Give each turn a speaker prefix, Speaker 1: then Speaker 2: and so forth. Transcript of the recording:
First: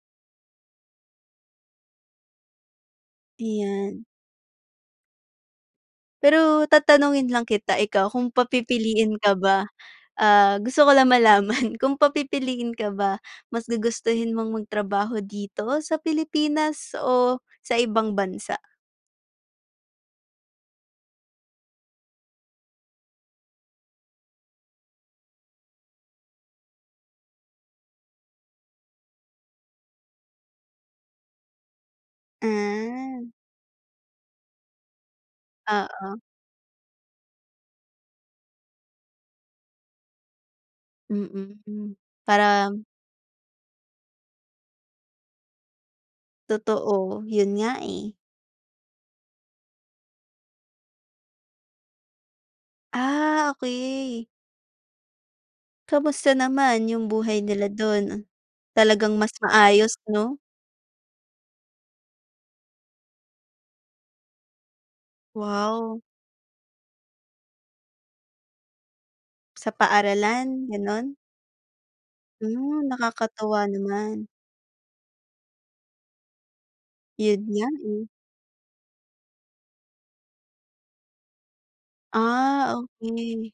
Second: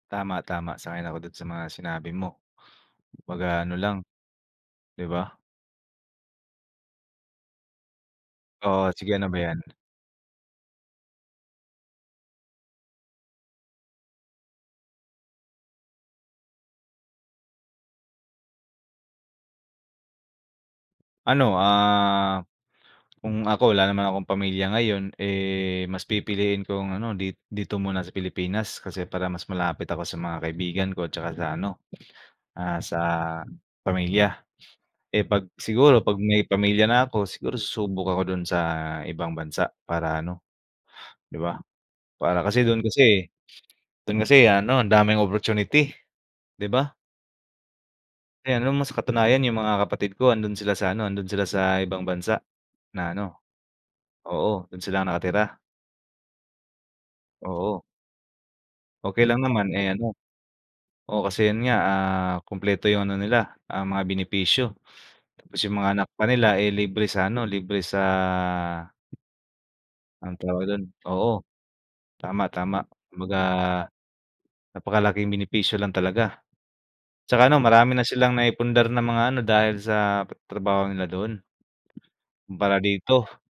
Speaker 1: Tama, tama. Sang-ayon ako do'n sa mga sinabi mo. 'Kumbaga ano
Speaker 2: Iyan.
Speaker 1: lang, 'di ba?
Speaker 2: Pero tatanungin lang kita, ikaw kung
Speaker 1: Oo. Sige,
Speaker 2: papipiliin
Speaker 1: ano
Speaker 2: ka
Speaker 1: ba
Speaker 2: ba,
Speaker 1: 'yan?
Speaker 2: ah, gusto ko lang malaman, kung papipiliin ka ba, mas gugustuhin mong magtrabaho dito sa Pilipinas o sa ibang bansa?
Speaker 1: Ano, ah, kung ako wala naman akong pamilya ngayon, eh, mas pipiliin kong, ano, dit dito muna sa Pilipinas. Kasi para mas malapit ako sa mga kaibigan ko, at saka sa ano, ah, sa
Speaker 2: Ah.
Speaker 1: pamilya. Eh, 'pag siguro 'pag
Speaker 2: Oo.
Speaker 1: may pamilya na ako, siguro susubok ako do'n sa ibang bansa para ano, 'di
Speaker 2: Mm,
Speaker 1: ba?
Speaker 2: hmm.
Speaker 1: Para kasi
Speaker 2: Parang
Speaker 1: do'n kasi do'n kasi, ano, ang daming opportunity, 'di ba?
Speaker 2: Totoo. 'Yon nga, eh.
Speaker 1: Eh, alam mo, sa katunayan 'yong mga kapatid ko nando'n sila sa ano, nando'n sila sa ibang bansa, na ano
Speaker 2: Ah, okey.
Speaker 1: oo, do'n sila nakatira.
Speaker 2: Kumusta naman 'yong buhay nila
Speaker 1: Oo.
Speaker 2: do'n? Talagang
Speaker 1: Okey
Speaker 2: mas
Speaker 1: lang naman, eh,
Speaker 2: maayos,
Speaker 1: ano.
Speaker 2: 'no?
Speaker 1: Oo, kasi 'yon nga, ah, kumpleto 'yong ano nila, ah, mga benepisyo. Tapos 'yong mga
Speaker 2: Wow.
Speaker 1: anak pa nila, eh, libre sa ano libre sa
Speaker 2: Sa
Speaker 1: anong tawag
Speaker 2: paaralan,
Speaker 1: do'n
Speaker 2: gano'n?
Speaker 1: oo, tama, tama.
Speaker 2: Mm.
Speaker 1: Kumbaga
Speaker 2: Nakakatuwa naman.
Speaker 1: napakalak 'yong benepisyo lang talaga.
Speaker 2: 'Yon
Speaker 1: 'Tsaka, ano,
Speaker 2: nga,
Speaker 1: marami
Speaker 2: eh.
Speaker 1: na silang naipundar na mga ano, dahil sa pa trabaho nila do'n.
Speaker 2: Ah,
Speaker 1: Kumpara dito.
Speaker 2: okay.